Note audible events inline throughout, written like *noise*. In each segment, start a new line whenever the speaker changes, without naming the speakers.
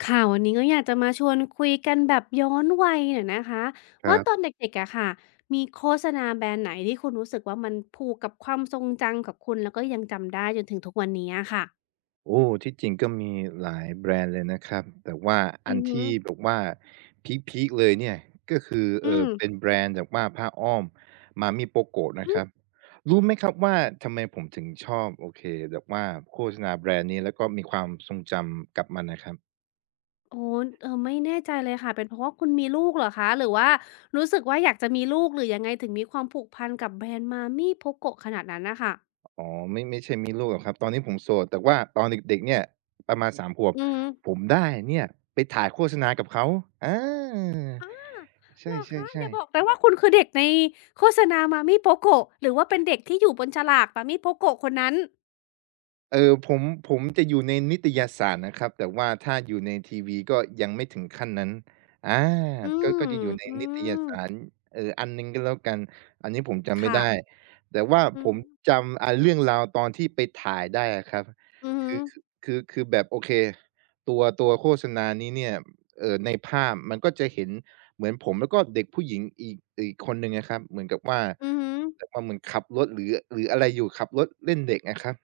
ค่ะวันนี้ก็อยากจะมาชวนคุยกันแบบย้อนวัยหน่อยนะคะ
ค
ว่า
รั
ตอน
บ
เด็กๆอะค่ะมีโฆษณาแบรนด์ไหนที่คุณรู้สึกว่ามันผูกกับความทรงจำกับคุณแล้วก็ยังจำได้จนถึงทุกวันนี้อะค่ะ
โอ้ที่จริงก็มีหลายแบรนด์เลยนะครับแต่ว่าอั
อื
น
อหึอ
ที่แบบว่าพีคๆเลยเนี่ยก็คือ
อืม
เป็นแบรนด์แบบว่าผ้าอ้อม Mami Poco นะ
อื
ครับ
ม
รู้ไหมครับว่าทำไมผมถึงชอบโอเคแบบว่าโฆษณาแบรนด์นี้แล้วก็มีความทรงจำกับมันน่ะครับ
โอ้ไม่แน่ใจเลยค่ะเป็นเพราะว่าคุณมีลูกเหรอคะหรือว่ารู้สึกว่าอยากจะมีลูกหรือยังไงถึงมีความผูกพันกับแบรนด์มา m e e พกโกะขนาดนั้นนะค่ะ
อ๋อไม่ใช่มีลูกหรอกครับตอนนี้ผมโสดแต่ว่าตอนเด็กๆเนี่ยประมาณสามขวบ
อือ
ผมได้เนี่ยไปถ่ายโฆษณากับเขาอาใ
เหรอคะอ
ช่
ย่าบ
ๆ
อก
ๆ
นะว่าคุณคือเด็กในโฆษณามาม m โป o ก o หรือว่าเป็นเด็กที่อยู่บนฉลากมาม m โปโกะคนนั้น
เออผมจะอยู่ในนิตยสารนะครับแต่ว่าถ้าอยู่ในทีวีก็ยังไม่ถึงขั้นนั้นอา
อื
ก็
ม
ก็จะอยู่ใน
อื
นิตย
ม
สารอันหนึ่งก็แล้วกันอันนี้ผมจำไม่
ค่ะ
ได้แต่ว่า
อือ
ผมจำเรื่องราวตอนที่ไปถ่ายได้อะครับ
อือฮึ
คือแบบโอเคตัวโฆษณานี้เนี่ยในภาพมันก็จะเห็นเหมือนผมแล้วก็เด็กผู้หญิงอีกคนหนึ่งอะครับเหมือนกับว่า
อือฮึ
แบบว่าเหมือนขับรถหรืออะไรอยู่ขับรถเล่นเด็กอะครับ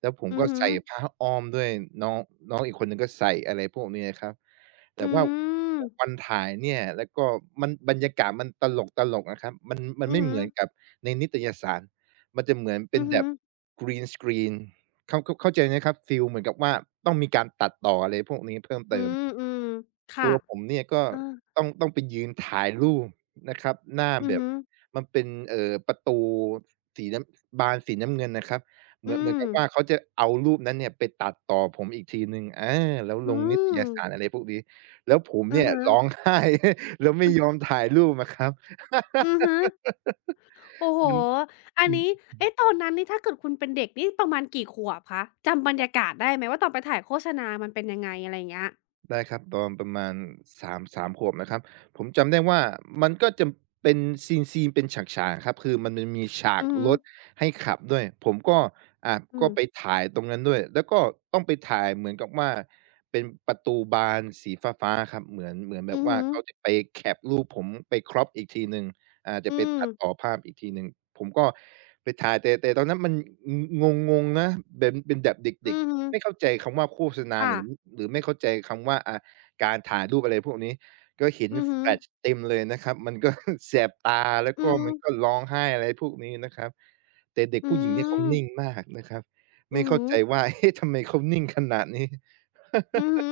แล้วผม
อือ
ก็
ฮึ
ใส่ผ้าอ้อมด้วยน้องน้องอีกคนหนึ่งก็ใส่อะไรพวกนี้อะครับแต่
อื
ว่า
ม
วันถ่ายเนี่ยแล้วก็บรรยากาศมันตลกๆนะครับมัน
อือ
ไม่
ฮึ
เหมือนกับในนิตยสารมันจะเหมือนเป็
อื
น
อฮึ
แบบ green screen เข้าใจไหมครับฟีลเหมือนกับว่าต้องมีการตัดต่ออะไรพวกนี้เพิ่ม
อื
เติม
มอืมค่ะ
ตัวผมเนี่ยก็
เออ
ต้องไปยืนถ่ายรูปนะครับหน้า
อือ
แบบ
ฮึ
มันเป็นประตูสีน้ำบานสีน้ำเงินน่ะครับ เหมื
อื
อนเหมือน
ม
กับว่าเขาจะเอารูปนั้นเนี่ยไปตัดต่อผมอีกทีหนึ่งอาแล้วล
อื
งนิต
ม
ยสารอะไรพวกนี้ แล้วผม
อะ
เนี่ย
ฮะ
ร้องไห้ *laughs* แล้วไม่ยอมถ่ายรูปอะครับ
อือฮึ
*laughs*
โอ้โฮ
มัน
อัน
อืม
นี้เอ๊ะตอนนั้นนี่ถ้าเกิดคุณเป็นเด็กนี่ประมาณกี่ขวบคะจำบรรยากาศได้ไหมว่าตอนไปถ่ายโฆษณามันเป็นยังไงอะไรอย่างเงี้ย
ได้ครับตอนประมาณ สามขวบนะครับผมจำได้ว่ามันก็จะเป็นซีนๆเป็นฉากๆครับคือมันมีฉาก
อือฮึ
รถให้ขับด้วยผมก็อ่า
อื
ก็
ม
ไปถ่ายตรงนั้นด้วยแล้วก็ต้องไปถ่ายเหมือนกับว่าเป็นประตูบานสีฟ้าๆครับเหมือนแบ
อื
บ
อ
ว่า
ฮึ
เขาจะไปแคปรูปผมไป crop อีกทีหนึ่งอ่าจะ
อื
ไป
ม
ตัดต่อภาพอีกทีหนึ่งผมก็ไปถ่ายแต่ตอนนั้นมันงงงๆนะเป็นแบบเด็
อื
ก
อฮึ
ๆ ไม่เข้าใจคำว่าโฆษณาห
ค่ะ
รือหรือไม่เข้าใจคำว่าการถ่ายรูปอะไรพวกนี้ก็เห็น
อือฮึ
แฟลชเต็มเลยนะครับ *laughs* มันก็แสบตาแล้ว
อือ
ก็มันก็ร้องไห้อะไรพวกนี้นะครับแต่เด็ก
อื
ผู้หญิงเนี่ยเขา
ม
นิ่งมากนะครับ
อื
ไม่
อฮึ
เข้าใจว่า *laughs* เอ๊ะทำไมเขานิ่งขนาดนี้
อือ
*laughs*
ฮึ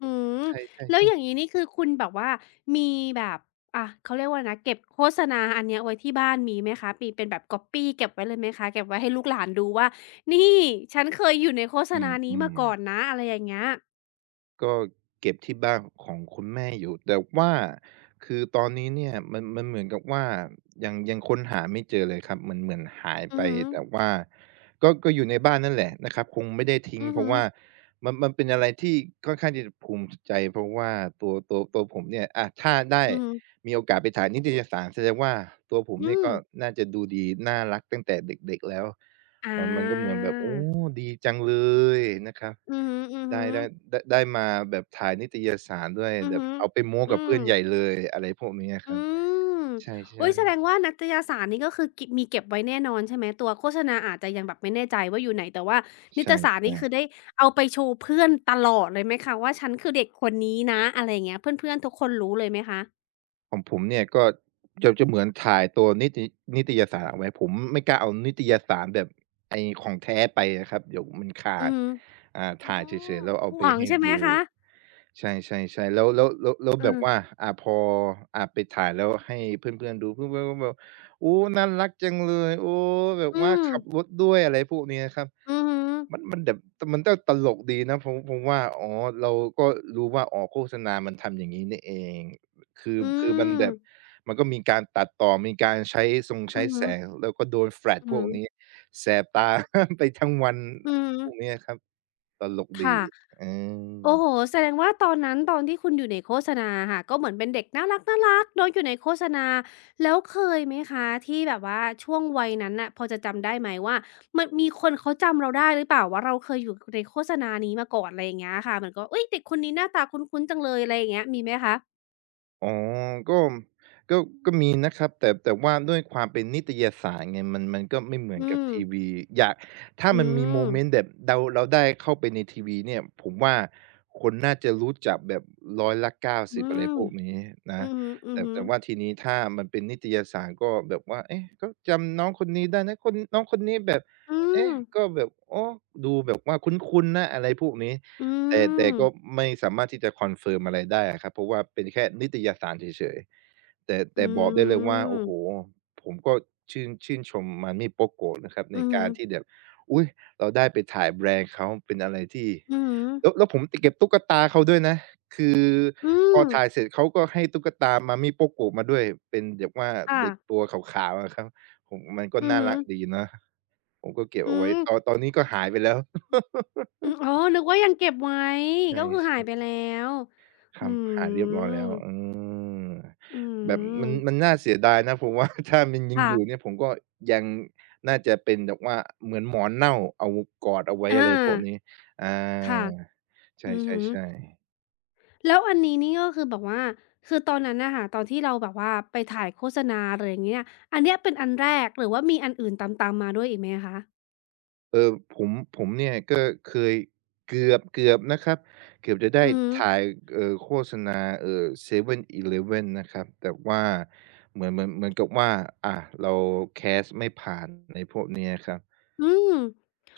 อืม
ใช่
แล้วอ
ๆ
ย่าง
ๆ
งี้นี่คือคุณแบบว่ามีแบบเขาเรียกว่าอะไรนะเก็บโฆษณาอันเนี้ยไว้ที่บ้านมีไหมคะมีเป็นแบบก๊อบปี้เก็บไว้เลยไหมคะเก็บไว้ให้ลูกหลานดูว่านี่ฉันเคยอยู่ในโฆษ
อื
ณานี้
ม
มาก่อน
ๆ
นะอะไรอย่างเงี้ย
ก็เก็บที่บ้านของคุณแม่อยู่แต่ว่าคือตอนนี้เนี่ยมันเหมือนกับว่ายังค้นหาไม่เจอเลยครับเหมือนเหมือนหาย
อื
ไป
อฮึ
แต่ว่าก็อยู่ในบ้านนั่นแหละนะครับคงไม่ได้ทิ้ง
อือ
เพ
ฮึ
ราะว่ามันเป็นอะไรที่ค่อนข้างที่จะภูมิใจเพราะว่าตัวผมเนี่ยอะถ้าได้
อือฮึ
มีโอกาสไปถ่ายนิตยสารแสดงว่าตัวผม
อื
เนี่ย
ม
ก็น่าจะดูดีน่ารักตั้งแต่เด็กๆแล้ว
อา
มันก็เหมือนแบบโอ้ดีจังเลยนะครับ
อือฮึ
ได้ได้
ๆ
ได้มาแบบถ่ายนิตยสารด้วย
อือ
แบบ
ฮึ
เอาไปโม้
อื
กับ
ม
เพื่อนใหญ่เลยอะไรพวกนี้อะค
อื
รับ
ม
ใช่
โอุ๊ยแสดง
ๆ
ว่านิตยสารนี่ก็คือกิบมีเก็บไว้แน่นอนใช่ไหมตัวโฆษณาอาจจะยังแบบไม่แน่ใจว่าอยู่ไหนแต่ว่านิ
ใช
ตยสารนี่คือ
่
ได้เอาไปโชว์เพื่อนตลอดเลยไหมคะว่าฉันคือเด็กคนนี้นะอะไรอย่างเงี้ยเพื่อนๆทุกคนรู้เลยไหมคะ
ๆของผมเนี่ยก็จะเหมือนถ่ายตัวนิตยสารเอาไว้ผมไม่กล้าเอานิตยสารแบบไอ้ของแท้ไปอะครับเดี๋ยวมันขา
อือ
ด
ฮึ
อ่า
อ๋อ
ถ่ายเสร็จแล้วเอาไป
ห่วง
ให้
ใช่ไหม
ดู
คะ
ใช่ๆๆแล้ว
เอื
แบ
อ
บว่าอ่าพออ่าไปถ่ายแล้วให้เพื่อนๆดูเพื่อนๆก็แบบโอ้น่ารักจังเลยโอ้แบบ
อื
ว่า
ม
ขับรถด้วยอะไรพวกนี้อะครับ
อือฮึ
มันมันแบบแต่มันก็ตลกดีนะผมว่าอ๋อเราก็รู้ว่าอ๋อโฆษณามันทำอย่างงี้นี่เองคือ
อื
คือมันแบ
ม
บมันก็มีการตัดต่อ มีการใช้ทรง
อื
ใช้
อฮึ
แสงแล้วก็โดนแฟลช
อือ
พ
ฮึ
วกนี้ แสบตา *laughs* ไปทั้งวัน
อือ
พ
ฮึ
วกเนี้ยครับตลกดี
ค่ะ
อื
โอ้
ม
โฮแสดงว่าตอนนั้นตอนที่คุณอยู่ในโฆษณาค่ะก็เหมือนเป็นเด็กน่ารักๆเนาะอยู่ในโฆษณาแล้วเคยไหมคะที่แบบว่าช่วงวัยนั้นน่ะพอจะจำได้ไหมว่ามันมีคนเขาจำเราได้หรือเปล่าว่าเราเคยอยู่ในโฆษณานี้มาก่อนอะไรอย่างเงี้ยค่ะเหมือนกับอุ๊ยเด็กคนนี้หน้าตาคุ้นๆจังเลยอะไรอย่างเงี้ยมีไหมคะ
อ๋อก็ก็ก็มีนะครับแต่ว่าด้วยความเป็นนิตยสารไงมันก็ไม่เหมือน
อื
กับ
ม
ทีวีอยากถ้า
อื
มันมีโม
ม
เมนต์แบบเราได้เข้าไปในทีวีเนี่ยผมว่าคนน่าจะรู้จักแบบ
อื
90%อยละเก้าสิบอะไร
ม
พวกนี้
อื
นะ
อ
แต่
ฮึ
แต่
ๆ
ว่าทีนี้ถ้ามันเป็นนิตยสารก็แบบว่าเอ๊ะก็จำน้องคนนี้ได้นะคนน้องคนนี้แบบ
อืม
เอ๊ะก็แบบโอ้ดูแบบว่าคุ้นๆนะอะไรพวกนี้
อื
แต่
ม
ก็ไม่สามารถที่จะคอนเฟิร์มอะไรได้อะครับเพราะว่าเป็นแค่นิตยสารเฉยๆแต่
อื
แต่บอกได้เลยว่าโอ้โฮ
ม
ผมก็ชื่นชม Manmi Pokgo นะครับ
อื
ใน
อฮึ
การที่แบบอุ๊ยเราได้ไปถ่ายแบรนด์เขาเป็นอะไรที่
อือฮึ
แล้วผมติดเก็บตุ๊กตาเขาด้วยนะคือ
อื
พอ
ม
ถ่ายเสร็จเขาก็ให้ตุ๊กตา Manmi Pokgo มาด้วยเป็นแบบว่า
ค่ะ
เด็กตัวขาวๆอะครับผมมันก็
อือ
น่า
ฮึ
รักดีนะผมก็เก็บ
อื
เอาไว้
ม
ตอนนี้ก็หายไปแล้ว *laughs*
อืมอ๋อนึกว่ายังเก็บไว้
ใช
ก็คือหาย
่
ไปแล้ว
ค
อื
รับหายเรียบร้อยแล้ว
ม
เออ
อื
แบบ
ม
มันน่าเสียดายนะผมว่า *laughs* ถ้ามันยัง
ค่ะ
อยู่เนี่ยผมก็ยังน่าจะเป็นแบบว่าเหมือนหมอนเน่าเอากอดเอาไว้
อ
อะไรพวก
า
นี้อา
ค่ะ
ใ
อือฮึ
ช่ๆๆ
แล้วอันนี้นี่ก็คือแบบว่าคือตอนนั้นน่ะค่ะตอนที่เราแบบว่าไปถ่ายโฆษณาอะไรอย่างเงี้ยอันเนี้ยเป็นอันแรกหรือว่ามีอันอื่นตามๆมาด้วยอีกไหมคะ
เออผมเนี่ยก็เคยเกือบนะครับเกือบจะได้
อือฮึ
ถ่ายโฆษณาเซเว่นอีเลฟเว่นนะครับแต่ว่าเหมือนกับว่าอ่าเราแคสต์ไม่ผ่านในพวกเนี้ยครับ
อืม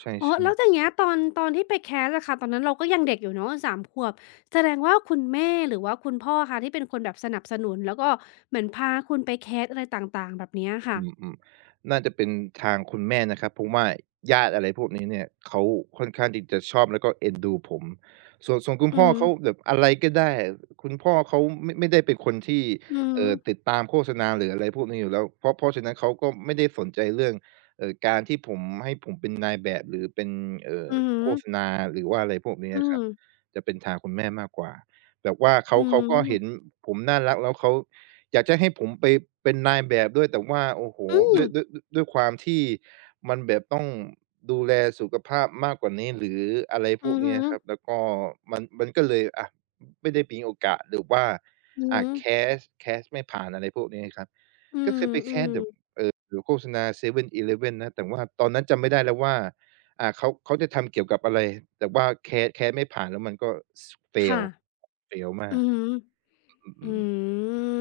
ใช่
อ๋อแล้วอย่า
ๆ
งเงี้ยตอนตอนที่ไปแคสอะค่ะตอนนั้นเราก็ยังเด็กอยู่เนาะสามขวบแสดงว่าคุณแม่หรือว่าคุณพ่อคะที่เป็นคนแบบสนับสนุนแล้วก็เหมือนพาคุณไปแคสอะไรต่างๆแบบเนี้ยค่ะ
อืมน่าจะเป็นทางคุณแม่นะครับเพราะว่าญาติอะไรพวกนี้เนี่ยเขาค่อนข้างที่จะชอบแล้วก็เอ็นดูผมส่วนคุณ
อื
พ่
อ
อ
ฮึ
เขาแบบอะไรก็ได้คุณพ่อเขาไม่ได้เป็นคนที่
อือฮึ
ติดตามโฆษณาหรืออะไรพวกนี้อยู่แล้วเพราะฉะนั้นเขาก็ไม่ได้สนใจเรื่องการที่ผมให้ผมเป็นนายแบบหรือเป็นเอ่อ
อือ
โฆษณาหรือว่าอะไรพวกนี้
อือ
นะครับจะเป็นทางคุณแม่มากกว่าแบบว่าเขาก็
อ
เห็นผมน่ารักแล้วเขา อยากจะให้ผมไปเป็นนายแบบด้วยแต่ว่าโอ้โฮ
ื
ด้ว
ม
ยด้วยด้วยด้วยความที่มันแบบต้องดูแลสุขภาพมากกว่านี้หรืออะไรพ
อื
วก
อฮึ
เนี้ยครับแล้วก็มันก็เลยอะไม่ได้มีโอกาสหรือว่า
อือ
อ่
ฮึ
แคสต์แคสต์ไม่ผ่านอะไรพวกนี้ครับ
อื
ก็
ม
เคยไป
อื
แคส
ม
ต์แบบหรือโฆษณา 7-Eleven นะแต่ว่าตอนนั้นจำไม่ได้แล้วว่าเขาจะทำเกี่ยวกับอะไรแต่ว่าแคสต์ไม่ผ่านแล้วมันก็
ค่ะ
fail fail มา
อื
ก
อฮึ
อื
อื
อ
ม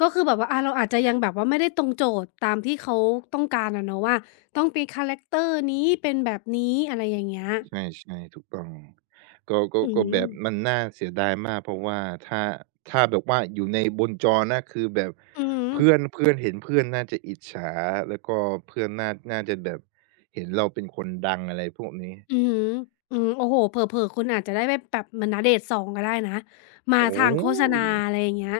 ก็คือแบบว่าอาเราอาจจะยังแบบว่าไม่ได้ตรงโจทย์ตามที่เขาต้องการอะเนาะว่าต้องเป็นคาแรกเตอร์นี้เป็นแบบนี้อะไรอย่างเงี้ย
ใช่ๆถูกต้องก็ก็
อื
ก็แบ
ม
บมันน่าเสียดายมากเพราะว่าถ้าถ้าแบบว่าอยู่ในบนจอนะคือแบบ
อือฮึ
เพื่อนเพื่อนเห็นเพื่อนน่าจะอิจฉาแล้วก็เพื่อนน่าจะแบบเห็นเราเป็นคนดังอะไรพวกนี้
อือฮึอืมโอ้โฮเผลอๆคุณอาจจะได้ไปแบบเหมือนณเดชน์สองก็ได้นะมา
โอ้
ทางโฆษณา
โฮ
อะไรอย่างเงี้ย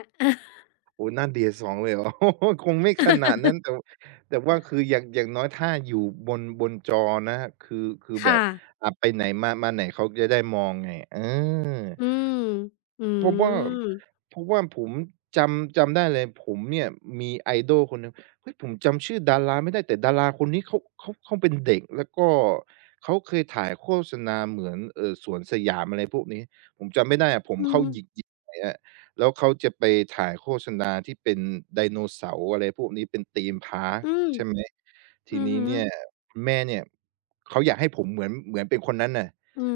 โอ้น่า d อ2เลย *laughs* เหรอคงไม่ขนาดนั้นแต่
*laughs*
แต่ว่าคืออย่างน้อยถ้าอยู่บนจอนะครับคือแบ
ค่ะ
บไปไหนมามาไหนเขาจะได้มองไงเออ
อืมอื
เพราะว่า
ม
เพราะว่าผมจำได้เลยผมเนี่ยมี idol คนหนึ่งเฮ้ยผมจำชื่อดาราไม่ได้แต่ดาราคนนี้เขาเป็นเด็กแล้วก็เขาเคยถ่ายโฆษณาเหมือนสวนสยามอะไรพวกนี้ผมจำไม่ได้อะผม
อื
เข้า
ม
หยิกๆไปอะ แล้วเขาจะไปถ่ายโฆษณาที่เป็นไดโนเสาร์อะไรพวกนี้เป็นธีมพาร์ก
อืม
ใช่ไหมที
อือ
นี้
ฮึ
เนี่ยคุณแม่เนี่ยเขาอยากให้ผมเหมือนเป็นคนนั้นน่ะ
อืม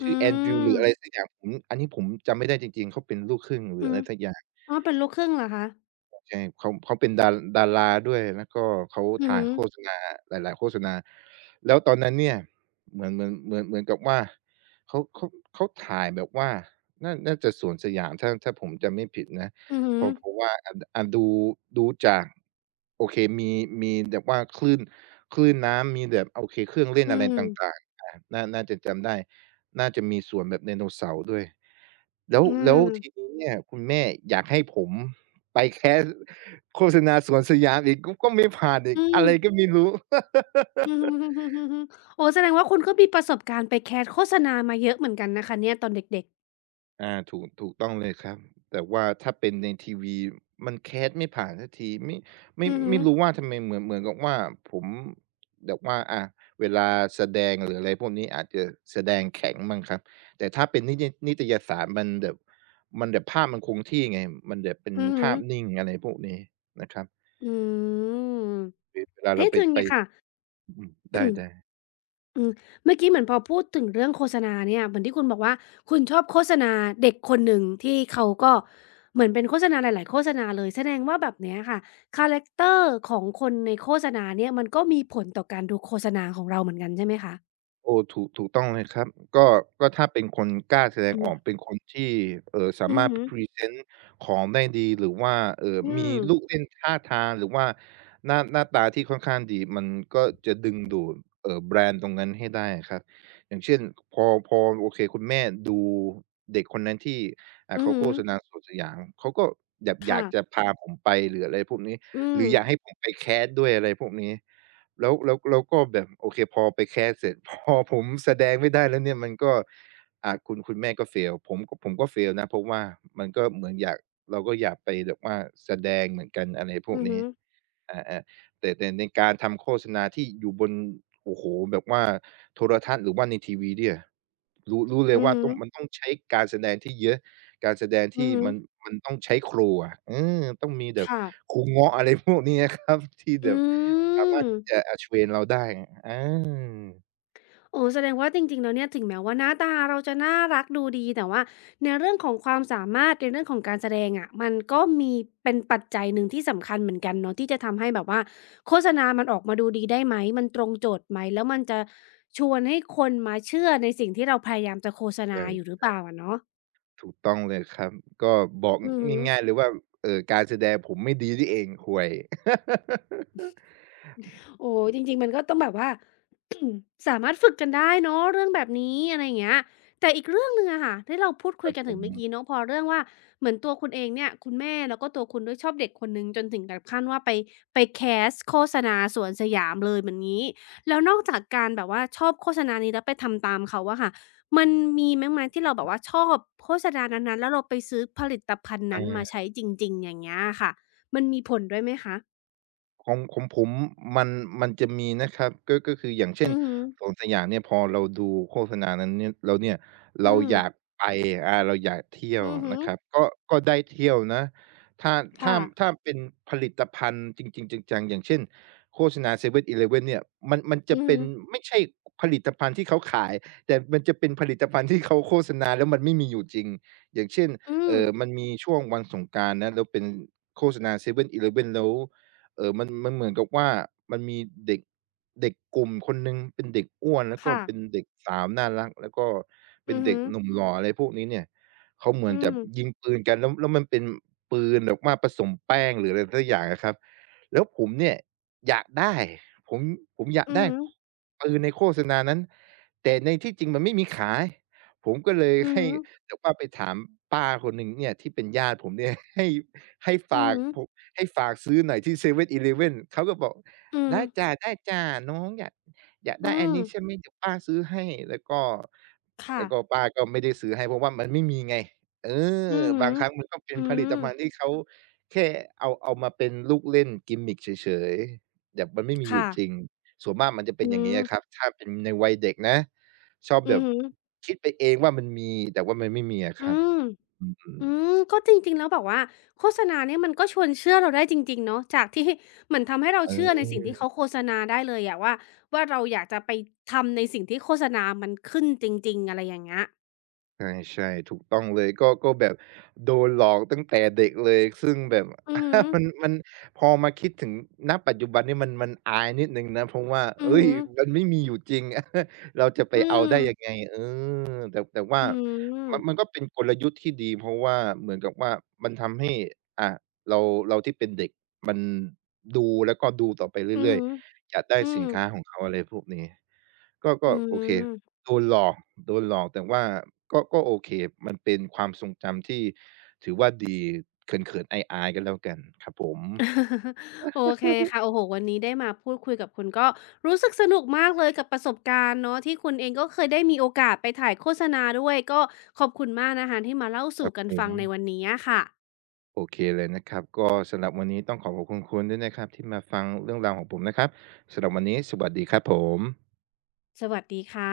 อื
ชื่อแอนดรูว์ห
ม
รืออะไรสักอย่างผมอันนี้ผมจำไม่ได้จริงๆเขาเป็นลูกครึ่งหรื
อื
ออะ
ม
ไรสักอย่าง
อ้าวเป็นลูกครึ่งเหรอคะ
ใช่เขาเป็นดาราด้วยแล้วก็เขา
อือ
ถ่า
ฮึ
ยโฆษณาหลายๆโฆษณาแล้วตอนนั้นเนี่ยเหมือนเหมือนเหมือนเหมือนกับว่าเขาเขาเขาถ่ายแบบว่าน่าจะสวนสยามถ้าผมจำไม่ผิดนะ
อือฮึ
เพราะว่าอาอะดูจากโอเคมีแบบว่าคลื่นน้ำมีแบบโอเคเครื่องเล่น
อื
อะไรต่า
ม
งๆอาน่าจะจำได้น่าจะมีสวนแบบไดโนเสาร์ด้วยแล้ว
อื
แล้วที
ม
นี้เนี่ยคุณแม่อยากให้ผม ไปแคสโฆษณาสวนสยามอีกก็ไม่ผ่านอีก
อื
อะ
ม
ไรก็ไม่รู้ *laughs*
อือฮึๆๆๆๆโอ้แสดงว่าคุณก็มีประสบการณ์ไปแคสต์โฆษณามาเยอะเหมือนกันนะคะเนี่ยตอนเด็กๆ
อาถูกต้องเลยครับแต่ว่าถ้าเป็นในทีวีมันแคสไม่ผ่านสักทีไม่ไม่
อือฮึ
ไม่รู้ว่าทำไมเหมือนกับว่าผมแบบว่าอาเวลาแสดงหรืออะไรพวกนี้อาจจะแสดงแข็งมั่งครับแต่ถ้าเป็นนิตยสารมันแบบมันแบบภาพมันคงที่ไงมันแบบเป็น
อือฮึ
ภาพนิ่งอะไรพวกนี้นะครับ
อืม
เวลาเรา
เอ๊ะ
ไป
อย่าง
ไป
เงี้ยค่ะ
อืมไ
*coughs*
ด้ๆ
อืมเมื่อกี้เหมือนพอพูดถึงเรื่องโฆษณาเนี่ยเหมือนที่คุณบอกว่าคุณชอบโฆษณาเด็กคนหนึ่งที่เขาก็เหมือนเป็นโฆษณาหลายๆโฆษณาเลยแสดงว่าแบบเนี้ยค่ะคาแรคเตอร์ของคนในโฆษณาเนี่ยมันก็มีผลต่อการดูโฆษณาของเราเหมือนกันใช่ไหมคะ
โอ้ถูกต้องเลยครับก็ถ้าเป็นคนกล้าแสดง
อื
ออก
ม
เป็นคนที่สา
อื
มารถ
อึอ
พรีเซนต์ของได้ดีหรือว่า
อื
มี
ม
ลูกเล่นท่าทางหรือว่าหน้าตาที่ค่อนข้างดีมันก็จะดึงดูดแบรนด์ตรงนั้นให้ได้อะครับอย่างเช่นพอโอเคคุณแม่ดูเด็กคนนั้นที่
อื
เขา
อึ
โฆษณาสวนสยามเขาก็อยาก
ค่ะ
จะพาผมไปหรืออะไรพวกนี้
อื
ห
ม
รืออยากให้ผมไปแคสต์ด้วยอะไรพวกนี้ แล้วก็แบบโอเคพอไปแคสเสร็จ *laughs* พอผมแสดงไม่ได้แล้วเนี่ยมันก็คุณแม่ก็ fail ผมก็fail นะเพราะว่ามันก็เหมือนอยากเราก็อยากไปแบบว่าแสดงเหมือนกันอะไรพวก
อือฮึ
นี้
อ
อาๆแต่ในการทำโฆษณาที่อยู่บนโอ้โฮแบบว่าโทรทัศน์หรือว่าในทีวีเนี่ยรู้เลย
อือ
ว่า
หึ
ต้
อ
องมันต้องใช้การแสดงที่เยอะการแสดง
อือ
ที่
ฮึ
มันมันต้องใช้ครูต้องมีแบบ
ค่ะ
ครูเงาะอะไรพวกนี้อะครับที่แบ
อื
บ สามา
ม
รถที่จะเทรนเราได้อา
โอ้แสดงว่าจริงๆแล้วเนี่ยถึงแม้ว่าหน้าตาเราจะน่ารักดูดีแต่ว่าในเรื่องของความสามารถในเรื่องของการแสดงอ่ะมันก็มีเป็นปัจจัยหนึ่งที่สำคัญเหมือนกันเนาะที่จะทำให้แบบว่าโฆษณามันออกมาดูดีได้ไหมมันตรงโจทย์ไหมแล้วมันจะชวนให้คนมาเชื่อในสิ่งที่เราพยายามจะโฆษณาอยู่หรื
ใช่
อเปล่าอะเนาะ
ถูกต้องเลยครับ ก็บอก
อืม
ง่ายๆเลยว่าการแสดงผมไม่ดีนี่เองห่วย *laughs*
โอ้โฮจริงๆมันก็ต้องแบบว่า *coughs* สามารถฝึกกันได้เนาะเรื่องแบบนี้อะไรอย่างเงี้ยแต่อีกเรื่องหนึ่งอะค่ะที่เราพูด
ค
คุย
รับ
กัน
ผ
ถึง
ม
เมื่อกี้เนาะพอเรื่องว่าเหมือนตัวคุณเองเนี่ยคุณแม่แล้วก็ตัวคุณด้วยชอบเด็กคนหนึ่งจนถึงกับขั้นว่าไปไปแคสโฆษณาสวนสยามเลยแบบนี้แล้วนอกจากการแบบว่าชอบโฆษณานี้แล้วไปทำตามเขาอะค่ะมันมีแม้างไหมที่เราแบบว่าชอบโฆษณานั้นๆแล้วเราไปซื้อผลิตภัณฑ์นั้นมา
อา
ใช้จริงๆอย่างเงี้ยค่ะมันมีผลด้วยไหมคะ
ของผมมันจะมีนะครับก็คืออย่างเช่น
อือหึอ
สวนสยามเนี่ยพอเราดูโฆษณานั้นเนี่ยแล้วเนี่ย
อื
เรา
ม
อยากไปเราอยากเที่ยว
อือฮึ
นะครับก็ได้เที่ยวนะถ้าถ้า
ค่ะ
เป็นผลิตภัณฑ์จริงๆจังๆอย่างเช่นโฆษณา 7-Eleven เนี่ยมัน
อื
จะ
อฮึ
เป็นไม่ใช่ผลิตภัณฑ์ที่เขาขายแต่มันจะเป็นผลิตภัณฑ์ที่เขาโฆษณาแล้วมันไม่มีอยู่จริงอย่างเช่น
อืม
มันมีช่วงวันสงกรานต์นะแล้วเป็นโฆษณา 7-Eleven แล้ว มันเหมือนกับว่ามันมีเด็กเด็กกลุ่มคนหนึ่งเป็นเด็กอ้วนแล้วก็
ค่ะ
เป็นเด็กสาวน่ารักแล้วก็เป็
อื
น
อฮึ
เด็กหนุ่มหล่ออะไรพวกนี้เนี่ยเขาเหมื
อื
อนจะ
ม
ยิงปืนกันแล้วมันเป็นปืนแบบว่าผสมแป้งหรืออะไรสักอย่างอะครับแล้วผมเนี่ยอยากได้ผมอยาก
อือ
ได้
ฮึ
ปืนในโฆษณานั้นแต่ในที่จริงมันไม่มีขายผมก็เลย
อือ
ให้
ฮึ
แต่ว่าไปถามป้าคนหนึ่งเนี่ยที่เป็นญาติผมเนี่ย *laughs* ให้
อื
ฝา
อ
ก
ฮึ
ผมให้ฝากซื้อหน่อยที่เซเว่นอีเลฟเว่นเขาก็บอก
อืม
ได้จ้ะได้จ้ะน้องอยาก
อื
ได้อัน
ม
นี้ใช่ไหมเดี๋ยวป้าซื้อให้แล้วก็
ค่ะ
ป้าก็ไม่ได้ซื้อให้เพราะว่ามันไม่มีไงเออ
อือฮึ
บางครั้งมันก็เป็
อื
นผลิต
ม
ภัณฑ์ที่เขาแค่เอามาเป็นลูกเล่น gimmick เฉยๆแบบมันไม่มีอ
ค่ะ
ยู่จริงส่วนมากมันจะเป็
อื
นอย่าง
ม
งี้อะครับถ้าเป็นในวัยเด็กนะ ชอบ
อื
แบ
อ
บ
ฮึ
คิดไปเองว่ามันมีแต่ว่ามันไม่มีอะ
อื
ครับ
ม
อืม
อืมก็จริงๆแล้วแบบว่าโฆษณาเนี่ยมันก็ชวนเชื่อเราได้จริงๆเนาะ จากที่ *laughs* เหมือนทำให้เรา
เ
เชื่อในสิ่งที่
ออ
เขาโฆษณาได้เลยอะว่าเราอยากจะไปทำในสิ่งที่โฆษณามันขึ้นจริงๆอะไรอย่างเงี้ย
ใช่ๆถูกต้องเลยก็แบบโดนหลอกตั้งแต่เด็กเลยซึ่งแบบ
อือฮึ
*laughs* มันพอมาคิดถึงณปัจจุบันนี่มันอายนิดหนึ่งนะเพราะว่า
อือ
เฮ้ย
ฮึ
มันไม่มีอยู่จริง *laughs* เราจะไป
อื
เอา
ม
ได้ยังไงเออแต่ว่า
อืม
มันก็เป็นกลยุทธ์ที่ดีเพราะว่าเหมือนกับว่ามันทำให้อ่าเราที่เป็นเด็กมันดูแล้วก็ดูต่อไป
อือ
เรื่อย
ฮึ
ๆ อยากได้
อื
สิ
ม
นค้าของเขาอะไรพวกนี้ก็
อื
โอเค
ม
โดนหลอกโดนหลอกแต่ว่าก็โอเคมันเป็นความทรงจำที่ถือว่าดีเขินๆอายๆก็แล้วกันครับผม
*laughs* โอเคค่ะโอ้โหวันนี้ได้มาพูดคุยกับคุณก็รู้สึกสนุกมากเลยกับประสบการณ์เนาะที่คุณเองก็เคยได้มีโอกาสไปถ่ายโฆษณาด้วยก็ขอบคุณมากนะคะที่มาเล่า
ค
สู่
รับ
กั
ผ
นฟังในวัน
ม
นี้ค่ะ
โอเคเลยนะครับก็สำหรับวันนี้ต้องขอบคุณคุณด้วยนะครับที่มาฟังเรื่องราวของผมนะครับสำหรับวันนี้สวัสดีครับผม
สวัสดีค่ะ